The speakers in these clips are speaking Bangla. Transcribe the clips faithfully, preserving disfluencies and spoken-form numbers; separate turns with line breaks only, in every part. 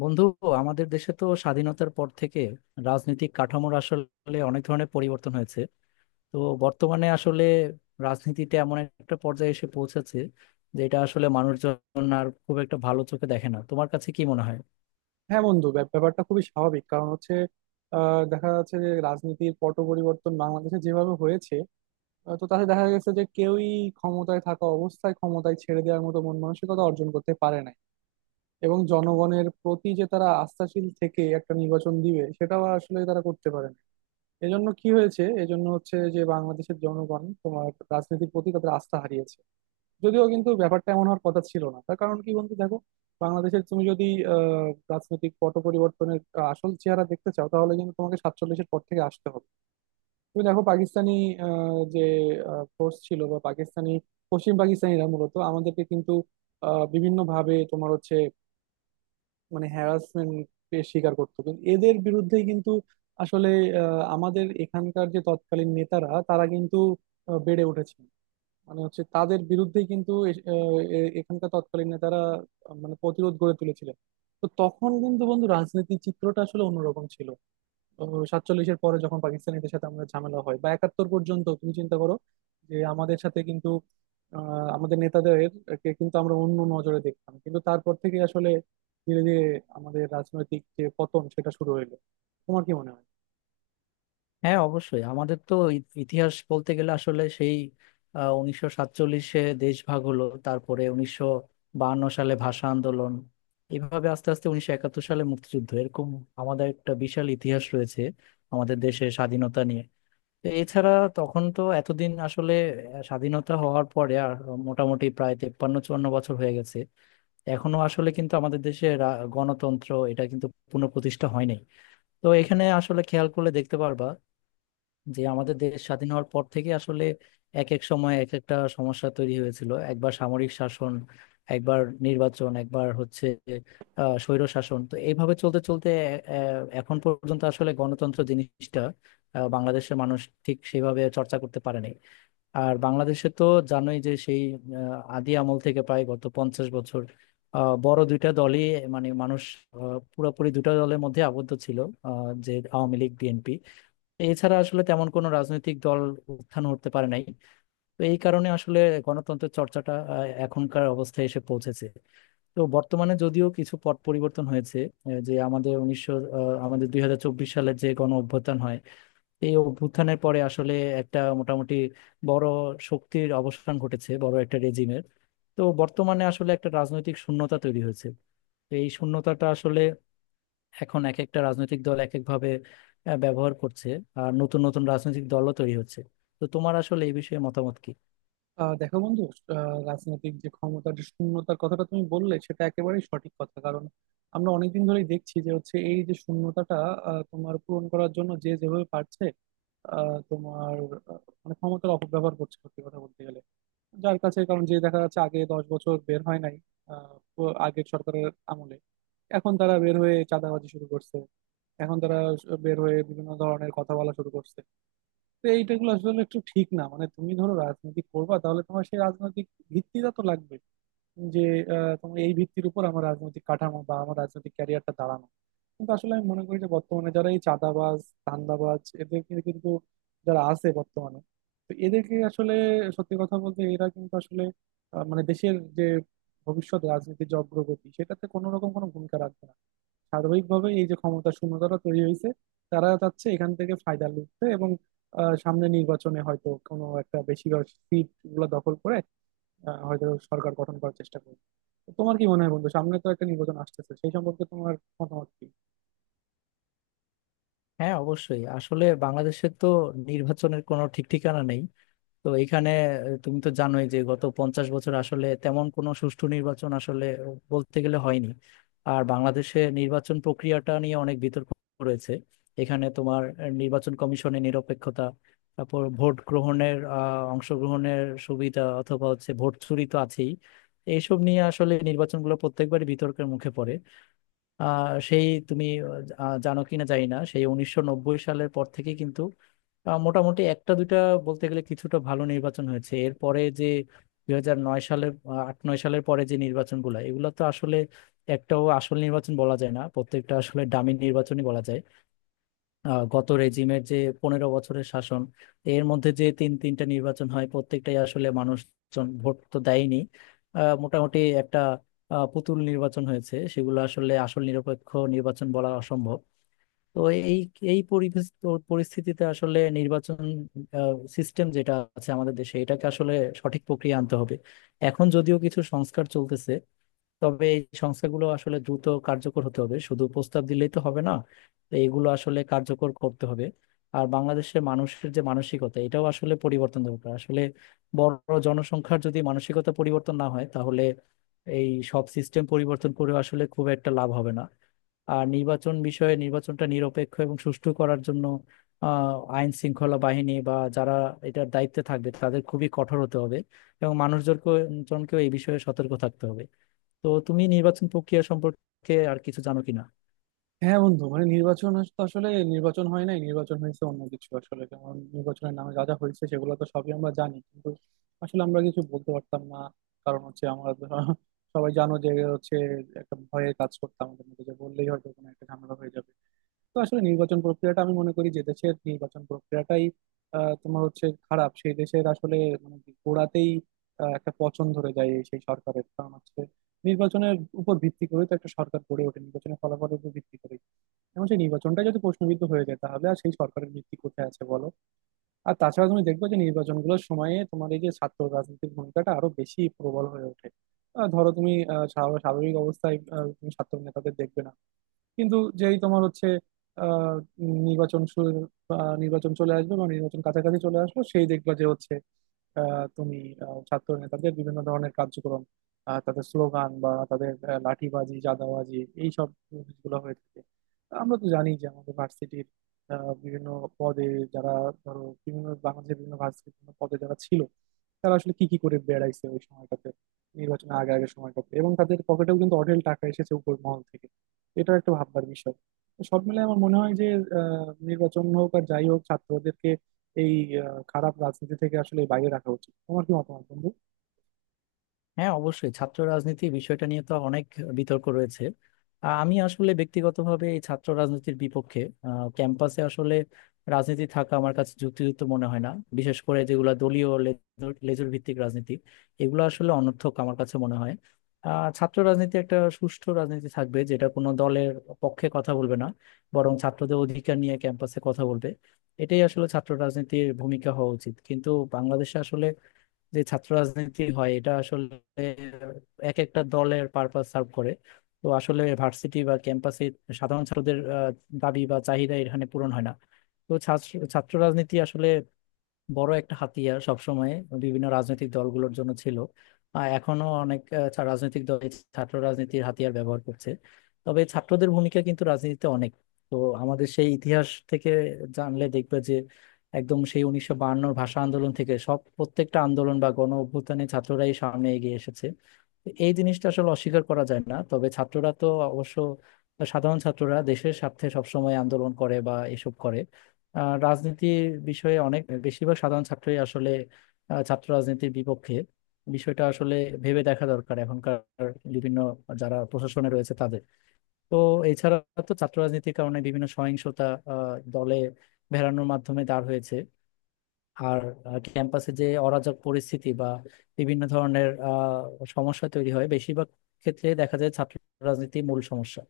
বন্ধু, আমাদের দেশে তো স্বাধীনতার পর থেকে রাজনৈতিক কাঠামোর আসলে অনেক ধরনের পরিবর্তন হয়েছে। তো বর্তমানে আসলে রাজনীতিতে এমন একটা পর্যায়ে এসে পৌঁছেছে যে এটা আসলে মানুষজন আর খুব একটা ভালো চোখে দেখে না। তোমার কাছে কি মনে হয়?
হ্যাঁ বন্ধু, ব্যাপ- ব্যাপারটা খুবই স্বাভাবিক। কারণ হচ্ছে আহ, দেখা যাচ্ছে যে রাজনীতির পট পরিবর্তন বাংলাদেশে যেভাবে হয়েছে, আহ, তো তাতে দেখা গেছে যে কেউই ক্ষমতায় থাকা অবস্থায় ক্ষমতায় ছেড়ে দেওয়ার মতো মন মানসিকতা অর্জন করতে পারে নাই। এবং জনগণের প্রতি যে তারা আস্থাশীল থেকে একটা নির্বাচন দিবে সেটাও আসলে তারা করতে পারে না। এজন্য কি হয়েছে? এজন্য হচ্ছে যে বাংলাদেশের জনগণ তোমার রাজনীতির প্রতি তাদের আস্থা হারিয়েছে। যদিও কিন্তু ব্যাপারটা এমন হওয়ার কথা ছিল না। তার কারণ কি বন্ধু দেখো, বাংলাদেশের তুমি যদি আহ, রাজনৈতিক পট পরিবর্তনের আহ, আসল চেহারা দেখতে চাও তাহলে কিন্তু তোমাকে সাতচল্লিশের পর থেকে আসতে হবে। তুমি দেখো পাকিস্তানি আহ, যে ফোর্স ছিল বা পাকিস্তানি পশ্চিম পাকিস্তানিরা মূলত আমাদেরকে কিন্তু বিভিন্ন ভাবে তোমার হচ্ছে মানে হ্যারাসমেন্ট স্বীকার করতো, কিন্তু এদের বিরুদ্ধেই কিন্তু আসলে আহ, আমাদের এখানকার যে তৎকালীন নেতারা তারা কিন্তু আহ, বেড়ে উঠেছে। মানে হচ্ছে তাদের বিরুদ্ধেই কিন্তু এ- এ- এ- এখানকার তৎকালীন নেতারা আহ, মানে প্রতিরোধ গড়ে তুলেছিলেন। তো তখন কিন্তু বন্ধু রাজনীতির চিত্রটা আসলে অন্যরকম ছিল। সাতচল্লিশের পরে যখন পাকিস্তানিদের সাথে আমাদের ঝামেলা হয় বা একাত্তর পর্যন্ত তুমি চিন্তা করো, যে আমাদের সাথে কিন্তু আহ, আমাদের নেতাদের কে কিন্তু আমরা অন্য নজরে দেখতাম, কিন্তু তারপর থেকে আসলে ধীরে ধীরে আমাদের রাজনৈতিক যে পতন সেটা শুরু হইলো। তোমার কি মনে হয়?
হ্যাঁ, অবশ্যই আমাদের তো ই- ইতিহাস বলতে গেলে আসলে সেই আহ, উনিশশো সাতচল্লিশে দেশ ভাগ হলো, তারপরে উনিশশো বাহান্ন সালে ভাষা আন্দোলন, এইভাবে আস্তে আস্তে উনিশশো একাত্তর সালে মুক্তিযুদ্ধ, এরকম আমাদের একটা বিশাল ইতিহাস রয়েছে আমাদের দেশের স্বাধীনতা নিয়ে। তো এছাড়া তখন তো এতদিন আসলে আহ, স্বাধীনতা হওয়ার পরে আর মোটামুটি প্রায় তেপ্পান্ন চুয়ান্ন বছর হয়ে গেছে, এখনো আসলে কিন্তু আমাদের দেশে রা- গণতন্ত্র এটা কিন্তু পুনঃপ্রতিষ্ঠা হয়নি। তো এখানে আসলে খেয়াল করলে দেখতে পারবা যে আমাদের দেশ স্বাধীন হওয়ার পর থেকে আসলে এক এক সময় এক একটা সমস্যা তৈরি হয়েছিল, একবার সামরিক শাসন, একবার নির্বাচন, একবার হচ্ছে আহ স্বৈর শাসন। তো এইভাবে চলতে চলতে আহ, এখন পর্যন্ত আসলে গণতন্ত্র জিনিসটা আহ, বাংলাদেশের মানুষ ঠিক সেভাবে চর্চা করতে পারেনি। আর বাংলাদেশে তো জানোই যে সেই আহ, আদি আমল থেকে প্রায় গত পঞ্চাশ বছর আহ, বড় দুইটা দলই, মানে মানুষ আহ, পুরোপুরি দুটা দলের মধ্যে আবদ্ধ ছিল, আহ, যে আওয়ামী লীগ, বিএনপি। এছাড়া আসলে তেমন কোনো রাজনৈতিক দল উত্থান হতে পারে নাই। তো এই কারণে আসলে গণতন্ত্রের চর্চাটা আহ, এখনকার অবস্থায় এসে পৌঁছেছে। তো বর্তমানে যদিও কিছু পট পরিবর্তন হয়েছে, এ, যে আমাদের উনিশশো আহ, আমাদের দুই হাজার চব্বিশ সালে যে গণ অভ্যুত্থান হয়, এই অভ্যুত্থানের পরে আসলে একটা মোটামুটি বড় শক্তির অবসান ঘটেছে, বড় একটা রেজিমের। তো বর্তমানে আসলে একটা রাজনৈতিক শূন্যতা তৈরি হয়েছে। তো এই শূন্যতাটা আসলে এখন এক একটা রাজনৈতিক দল এক একভাবে আহ, ব্যবহার করছে, আর নতুন নতুন রাজনৈতিক দলও তৈরি হচ্ছে। তো তোমার আসলে এই বিষয়ে মতামত কি?
আহ দেখো বন্ধু, আহ রাজনৈতিক যে ক্ষমতার যে শূন্যতার কথাটা তুমি বললে সেটা একেবারেই সঠিক কথা। কারণ আমরা অনেকদিন ধরেই দেখছি যে হচ্ছে এই যে শূন্যতাটা আহ, তোমার পূরণ করার জন্য যে যেভাবে পারছে আহ, তোমার আহ, মানে ক্ষমতার অপব্যবহার করছে সত্যি কথা বলতে গেলে। যার কাছে কারণ যে দেখা যাচ্ছে আগে দশ বছর বের হয় নাই আহ, প- আগের সরকারের আমলে। এখন তারা বের হয়ে চাঁদাবাজি শুরু করছে। এখন তারা বের হয়ে বিভিন্ন ধরনের কথা বলা শুরু করছে। তো এইটাগুলো আসলে একটু ঠিক না। মানে তুমি ধরো রাজনীতি করবা, তাহলে তোমার সেই রাজনৈতিক ভিত্তিটা তো লাগবে, যে আহ, তোমার এই ভিত্তির উপর আমার রাজনৈতিক কাঠামো বা আমার রাজনৈতিক ক্যারিয়ারটা দাঁড়ানো। কিন্তু আসলে আমি মনে করি যে বর্তমানে যারা এই চাঁদাবাজ ধান্দাবাজ এদেরকে কিন্তু যারা আছে বর্তমানে, তো এদেরকে আসলে সত্যি কথা বলতে এরা কিন্তু আসলে আহ, মানে দেশের যে ভবিষ্যৎ রাজনীতির যে অগ্রগতি সেটাতে কোনো রকম কোনো ভূমিকা রাখবে না। সার্বিকভাবে এই যে ক্ষমতা শূন্যতাটা তৈরি হয়েছে, তারা চাচ্ছে এখান থেকে ফায়দা লুটতে এবং আহ, সামনে নির্বাচনে হয়তো কোনো একটা বেশিরভাগ সিট গুলো দখল করে আহ, হয়তো সরকার গঠন করার চেষ্টা করবে। তো তোমার কি মনে হয় বন্ধু, সামনে তো একটা নির্বাচন আসতেছে সেই সম্পর্কে তোমার মতামত কি?
হ্যাঁ, অবশ্যই আসলে বাংলাদেশের তো নির্বাচনের কোনো ঠিক ঠিকানা নেই। তো এখানে আহ, তুমি তো জানোই যে গত পঞ্চাশ বছর আসলে তেমন কোনো সুষ্ঠু নির্বাচন আসলে বলতে গেলে হয়নি। আর বাংলাদেশে নির্বাচন প্রক্রিয়াটা নিয়ে অনেক বিতর্ক রয়েছে। এখানে তোমার আহ, নির্বাচন কমিশনের নিরপেক্ষতা, তারপর ভোট গ্রহণের আহ, অংশগ্রহণের সুবিধা, অথবা হচ্ছে ভোট চুরি তো আছেই। এইসব নিয়ে আসলে নির্বাচনগুলো প্রত্যেকবারই বিতর্কের মুখে পড়ে। আহ সেই তুমি আহ, জানো কিনা জানি না, সেই উনিশশো নব্বই সালের পর থেকে কিন্তু আহ, মোটামুটি একটা দুইটা বলতে গেলে কিছুটা ভালো নির্বাচন হয়েছে। এরপরে যে দুই হাজার নয় সালের আহ, আট নয় সালের পরে যে নির্বাচনগুলো, এগুলো তো আসলে একটাও আসল নির্বাচন বলা যায় না, প্রত্যেকটা আসলে ডামি নির্বাচনই বলা যায়। আহ, গত রেজিমের যে পনেরো বছরের শাসন, এর মধ্যে যে তিন তিনটা নির্বাচন হয়, প্রত্যেকটাই আসলে মানুষজন ভোট তো দেয়নি, আহ, মোটামুটি একটা আহ, পুতুল নির্বাচন হয়েছে। সেগুলো আসলে আসল নিরপেক্ষ নির্বাচন বলা অসম্ভব। তো এই এই পরিবেশ পরিস্থিতিতে আসলে নির্বাচন সিস্টেম যেটা আছে আমাদের দেশে, এটাকে আসলে সঠিক প্রক্রিয়া আনতে হবে। এখন যদিও কিছু সংস্কার চলতেছে, তবে এই সংস্থাগুলো আসলে দ্রুত কার্যকর হতে হবে, শুধু প্রস্তাব দিলেই তো হবে না। তো এগুলো আসলে কার্যকর করতে হবে। আর বাংলাদেশের মানুষের যে মানসিকতা, এটাও আসলে পরিবর্তন দরকার আসলে। বড় জনসংখ্যার যদি মানসিকতা পরিবর্তন না হয়, তাহলে এই সব সিস্টেম পরিবর্তন করে আসলে খুব একটা লাভ হবে না। আর নির্বাচন বিষয়ে, নির্বাচনটা নিরপেক্ষ এবং সুষ্ঠু করার জন্য আহ আইন শৃঙ্খলা বাহিনী বা যারা এটার দায়িত্বে থাকবে তাদের খুবই কঠোর হতে হবে, এবং মানুষজনকে জনকেও এই বিষয়ে সতর্ক থাকতে হবে। তো তুমি নির্বাচন প্রক্রিয়া সম্পর্কে আর কিছু জানো কিনা?
হ্যাঁ বন্ধু, মানে নির্বাচন আস- তো আসলে নির্বাচন হয় নাই, নির্বাচন হয়েছে অন্য কিছু আসলে। কারণ নির্বাচনের নামে যা যা হয়েছে সেগুলো তো সবই আমরা জানি, কিন্তু আসলে আমরা কিছু বলতে পারতাম না। কারণ হচ্ছে আমরা তো সবাই জানো যে হচ্ছে একটা ভয়ের কাজ করতাম আমাদের মধ্যে, যে বললেই হয়তো কোনো একটা ঝামেলা হয়ে যাবে। তো আসলে নির্বাচন প্রক্রিয়াটা আমি মনে করি যে দেশের নির্বাচন প্রক্রিয়াটাই আহ তোমার হচ্ছে খারাপ, সেই দেশের আসলে মানে কি গোড়াতেই আহ, একটা পছন্দ ধরে যায় এই সেই সরকারের। কারণ হচ্ছে নির্বাচনের উপর ভিত্তি করে তো একটা সরকার গড়ে ওঠে, নির্বাচনের ফলাফলের উপর ভিত্তি করে। এবং সেই নির্বাচনটা যদি প্রশ্নবিদ্ধ হয়ে যায় তাহলে আর সেই সরকারের ভিত্তি কোথায় আছে বলো? আর তাছাড়া তুমি দেখবে যে নির্বাচনগুলোর সময়ে তোমার এই যে ছাত্র রাজনীতির ভূমিকাটা আরো বেশি প্রবল হয়ে ওঠে। আহ, ধরো তুমি আহ, স্বা- স্বাভাবিক অবস্থায় আহ, তুমি ছাত্র নেতাদের দেখবে না। কিন্তু যেই তোমার হচ্ছে আহ, নির্বাচন শুরু বা নির্বাচন চলে আসবে বা নির্বাচন কাছাকাছি চলে আসবে সেই দেখবা যে হচ্ছে আহ, তুমি আহ, ছাত্র নেতাদের বিভিন্ন ধরনের কার্যক্রম, আহ, তাদের স্লোগান বা তাদের আহ, লাঠিবাজি জাদাবাজি এইসব জিনিসগুলো হয়ে থাকে। আমরা তো জানি যে আমাদের ভার্সিটির বিভিন্ন পদে যারা ধরো বিভিন্ন বাংলাদেশের বিভিন্ন ভার্সিটির বিভিন্ন পদে যারা ছিল, তারা আসলে কি কি করে বেড়াইছে ওই সময়টাতে, নির্বাচনের আগে আগে সময়টাতে। এবং তাদের পকেটেও কিন্তু অঢেল টাকা এসেছে উপর মহল থেকে। এটা একটা ভাবনার বিষয়। তো সব মিলে আমার মনে হয় যে আহ, নির্বাচন হোক আর যাই হোক ছাত্রদেরকে এই আহ, খারাপ রাজনীতি থেকে আসলে বাইরে রাখা উচিত। তোমার কি মতামত বন্ধু?
হ্যাঁ, অবশ্যই ছাত্র রাজনীতি বিষয়টা নিয়ে তো অনেক বিতর্ক রয়েছে। আহ, আমি আসলে ব্যক্তিগতভাবে এই ছাত্র রাজনীতির বিপক্ষে, আহ, ক্যাম্পাসে আসলে রাজনীতি থাকা আমার কাছে যুক্তিযুক্ত মনে হয় না। বিশেষ করে যেগুলো দলীয় লেজুর লেজুর ভিত্তিক রাজনীতি, এগুলো আসলে অনর্থক আমার কাছে মনে হয়। আহ, ছাত্র রাজনীতি একটা সুষ্ঠু রাজনীতি থাকবে, যেটা কোনো দলের পক্ষে কথা বলবে না, বরং ছাত্রদের অধিকার নিয়ে ক্যাম্পাসে কথা বলবে। এটাই আসলে ছাত্র রাজনীতির ভূমিকা হওয়া উচিত, কিন্তু বাংলাদেশে আসলে যে ছাত্র রাজনীতি হয় এটা আসলে এক একটা দলের পারপাস সার্ভ করে। তো আসলে ভার্সিটি বা ক্যাম্পাসে সাধারণ ছাত্রদের আহ, দাবি বা চাহিদা এখানে পূরণ হয় না। তো ছাত্র ছাত্র রাজনীতি আসলে বড় একটা হাতিয়ার সবসময় বিভিন্ন রাজনৈতিক দলগুলোর জন্য ছিল। আহ, এখনো অনেক আহ, ছা- রাজনৈতিক দল এই ছাত্র রাজনীতির হাতিয়ার ব্যবহার করছে। তবে ছাত্রদের ভূমিকা কিন্তু রাজনীতিতে অনেক। তো আমাদের সেই ইতিহাস থেকে জানলে দেখবে যে একদম সেই উনিশশো বায়ান্নর ভাষা আন্দোলন থেকে সব প্রত্যেকটা আন্দোলন বা গণ অভ্যুত্থানে ছাত্ররাই সামনে এগিয়ে এসেছে। তো এই জিনিসটা আসলে অস্বীকার করা যায় না। তবে ছাত্ররা তো অবশ্য সাধারণ ছাত্ররা দেশের স্বার্থে সবসময় আন্দোলন করে বা এসব করে। আহ, রাজনীতির বিষয়ে অনেক বেশিরভাগ সাধারণ ছাত্রই আসলে আহ, ছাত্র রাজনীতির বিপক্ষে। বিষয়টা আসলে ভেবে দেখা দরকার এখনকার বিভিন্ন যারা প্রশাসনে রয়েছে তাদের। তো এছাড়া তো ছাত্র রাজনীতির কারণে বিভিন্ন সহিংসতা আহ, দলে ভেড়ানোর মাধ্যমে দাঁড় হয়েছে। আর আহ, ক্যাম্পাসে যে অরাজক পরিস্থিতি বা বিভিন্ন ধরনের আহ, সমস্যা তৈরি হয়, বেশিরভাগ ক্ষেত্রে দেখা যায় ছাত্র রাজনীতি মূল সমস্যা।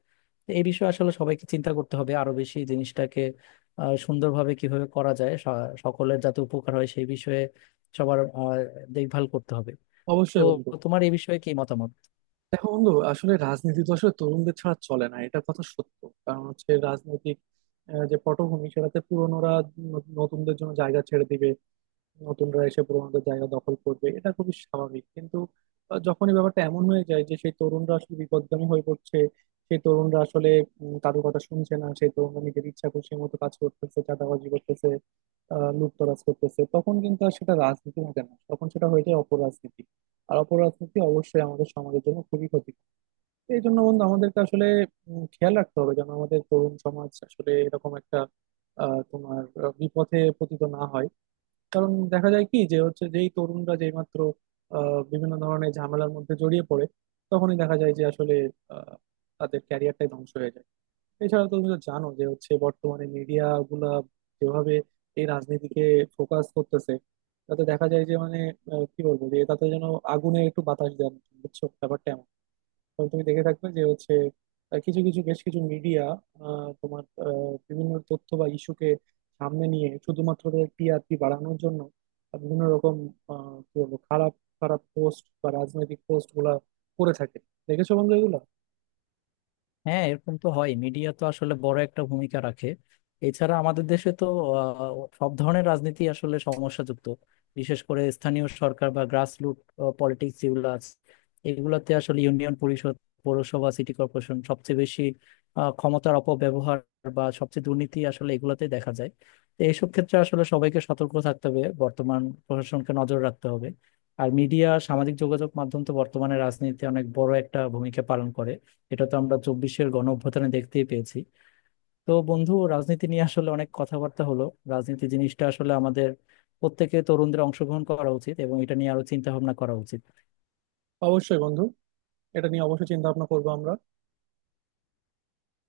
তো এই বিষয়ে আসলে সবাইকে চিন্তা করতে হবে আরো বেশি, জিনিসটাকে আহ, সুন্দরভাবে কিভাবে করা যায়, স- সকলের যাতে উপকার হয় সেই বিষয়ে সবার আহ, দেখভাল করতে হবে। তো
অবশ্যই বন্ধু।
তোমার এই বিষয়ে কি মতামত?
দেখো বন্ধু, আসলে রাজনীতি তো আসলে তরুণদের ছাড়া চলে না, এটা কথা সত্য। কারণ হচ্ছে রাজনৈতিক আহ, যে পটভূমি সেটাতে পুরনোরা ন- নতুনদের জন্য জায়গা ছেড়ে দিবে, নতুনরা এসে পুরোনোদের জায়গা দখল করবে এটা খুবই স্বাভাবিক। কিন্তু আহ, যখন এই ব্যাপারটা এমন হয়ে যায় যে সেই তরুণরা আসলে বিপথগামী হয়ে পড়ছে, সেই তরুণরা আসলে উম, কারোর কথা শুনছে না, সেই তরুণরা নিজের ইচ্ছা খুশি মতো কাজ করতেছে, চাঁদাবাজি করতেছে, আহ লুটতরাজ করতেছে, তখন কিন্তু আর সেটা রাজনীতি থাকে না, তখন সেটা হয়ে যায় অপরাজনীতি। আর অপরাজনীতি অবশ্যই আমাদের সমাজের জন্য খুবই ক্ষতি। এই জন্য বন্ধু আমাদেরকে আসলে উম, খেয়াল রাখতে হবে যেন আমাদের তরুণ সমাজ আসলে এরকম একটা আহ তোমার আহ, বিপথে পতিত না হয়। কারণ দেখা যায় কি যে হচ্ছে যেই তরুণরা যেই মাত্র আহ, বিভিন্ন ধরনের ঝামেলার মধ্যে জড়িয়ে পড়ে তখনই দেখা যায় যে আসলে আহ, তাদের ক্যারিয়ারটাই ধ্বংস হয়ে যায়। এছাড়া তুমি তো জানো যে হচ্ছে বর্তমানে মিডিয়া গুলা যেভাবে এই রাজনীতিকে ফোকাস করতেছে, তাতে দেখা যায় যে মানে আহ, কি বলবো, যে তাতে যেন আগুনে একটু বাতাস দেন। বুঝছো ব্যাপারটা এমন। তবে তুমি দেখে থাকবে যে হচ্ছে আহ, কিছু কিছু বেশ কিছু মিডিয়া তোমার আহ, বিভিন্ন তথ্য বা ইস্যুকে সামনে নিয়ে শুধুমাত্র টি আর পি বাড়ানোর জন্য আহ, বিভিন্ন রকম আহ, কি বলবো, খারাপ খারাপ পোস্ট বা রাজনৈতিক পোস্ট গুলা করে থাকে। দেখেছো বন্ধু এগুলো?
হ্যাঁ, এরকম তো হয়, মিডিয়া তো আসলে বড় একটা ভূমিকা রাখে। এছাড়া আমাদের দেশে তো আহ, সব ধরনের রাজনীতি আসলে সমস্যাযুক্ত, বিশেষ করে স্থানীয় সরকার বা গ্রাসরুট পলিটিক্স যেগুলো আছে, এগুলোতে আসলে ইউনিয়ন পরিষদ, পৌরসভা, সিটি কর্পোরেশন সবচেয়ে বেশি আহ, ক্ষমতার অপব্যবহার বা সবচেয়ে দুর্নীতি আসলে এগুলোতে দেখা যায়। তো এইসব ক্ষেত্রে আসলে সবাইকে সতর্ক থাকতে হবে, বর্তমান প্রশাসনকে নজর রাখতে হবে। আর মিডিয়া, সামাজিক যোগাযোগ মাধ্যম তো বর্তমানে রাজনীতিতে অনেক বড় একটা ভূমিকা পালন করে, এটা তো আমরা চব্বিশের গণ অভ্যুত্থানে দেখতেই পেয়েছি। তো বন্ধু, রাজনীতি নিয়ে আসলে অনেক কথাবার্তা হলো। রাজনীতি জিনিসটা আসলে আমাদের প্রত্যেকে তরুণদের অংশগ্রহণ করা উচিত এবং এটা নিয়ে আরো চিন্তা ভাবনা করা উচিত।
অবশ্যই বন্ধু। এটা নিয়ে অবশ্যই চিন্তা ভাবনা করবো আমরা।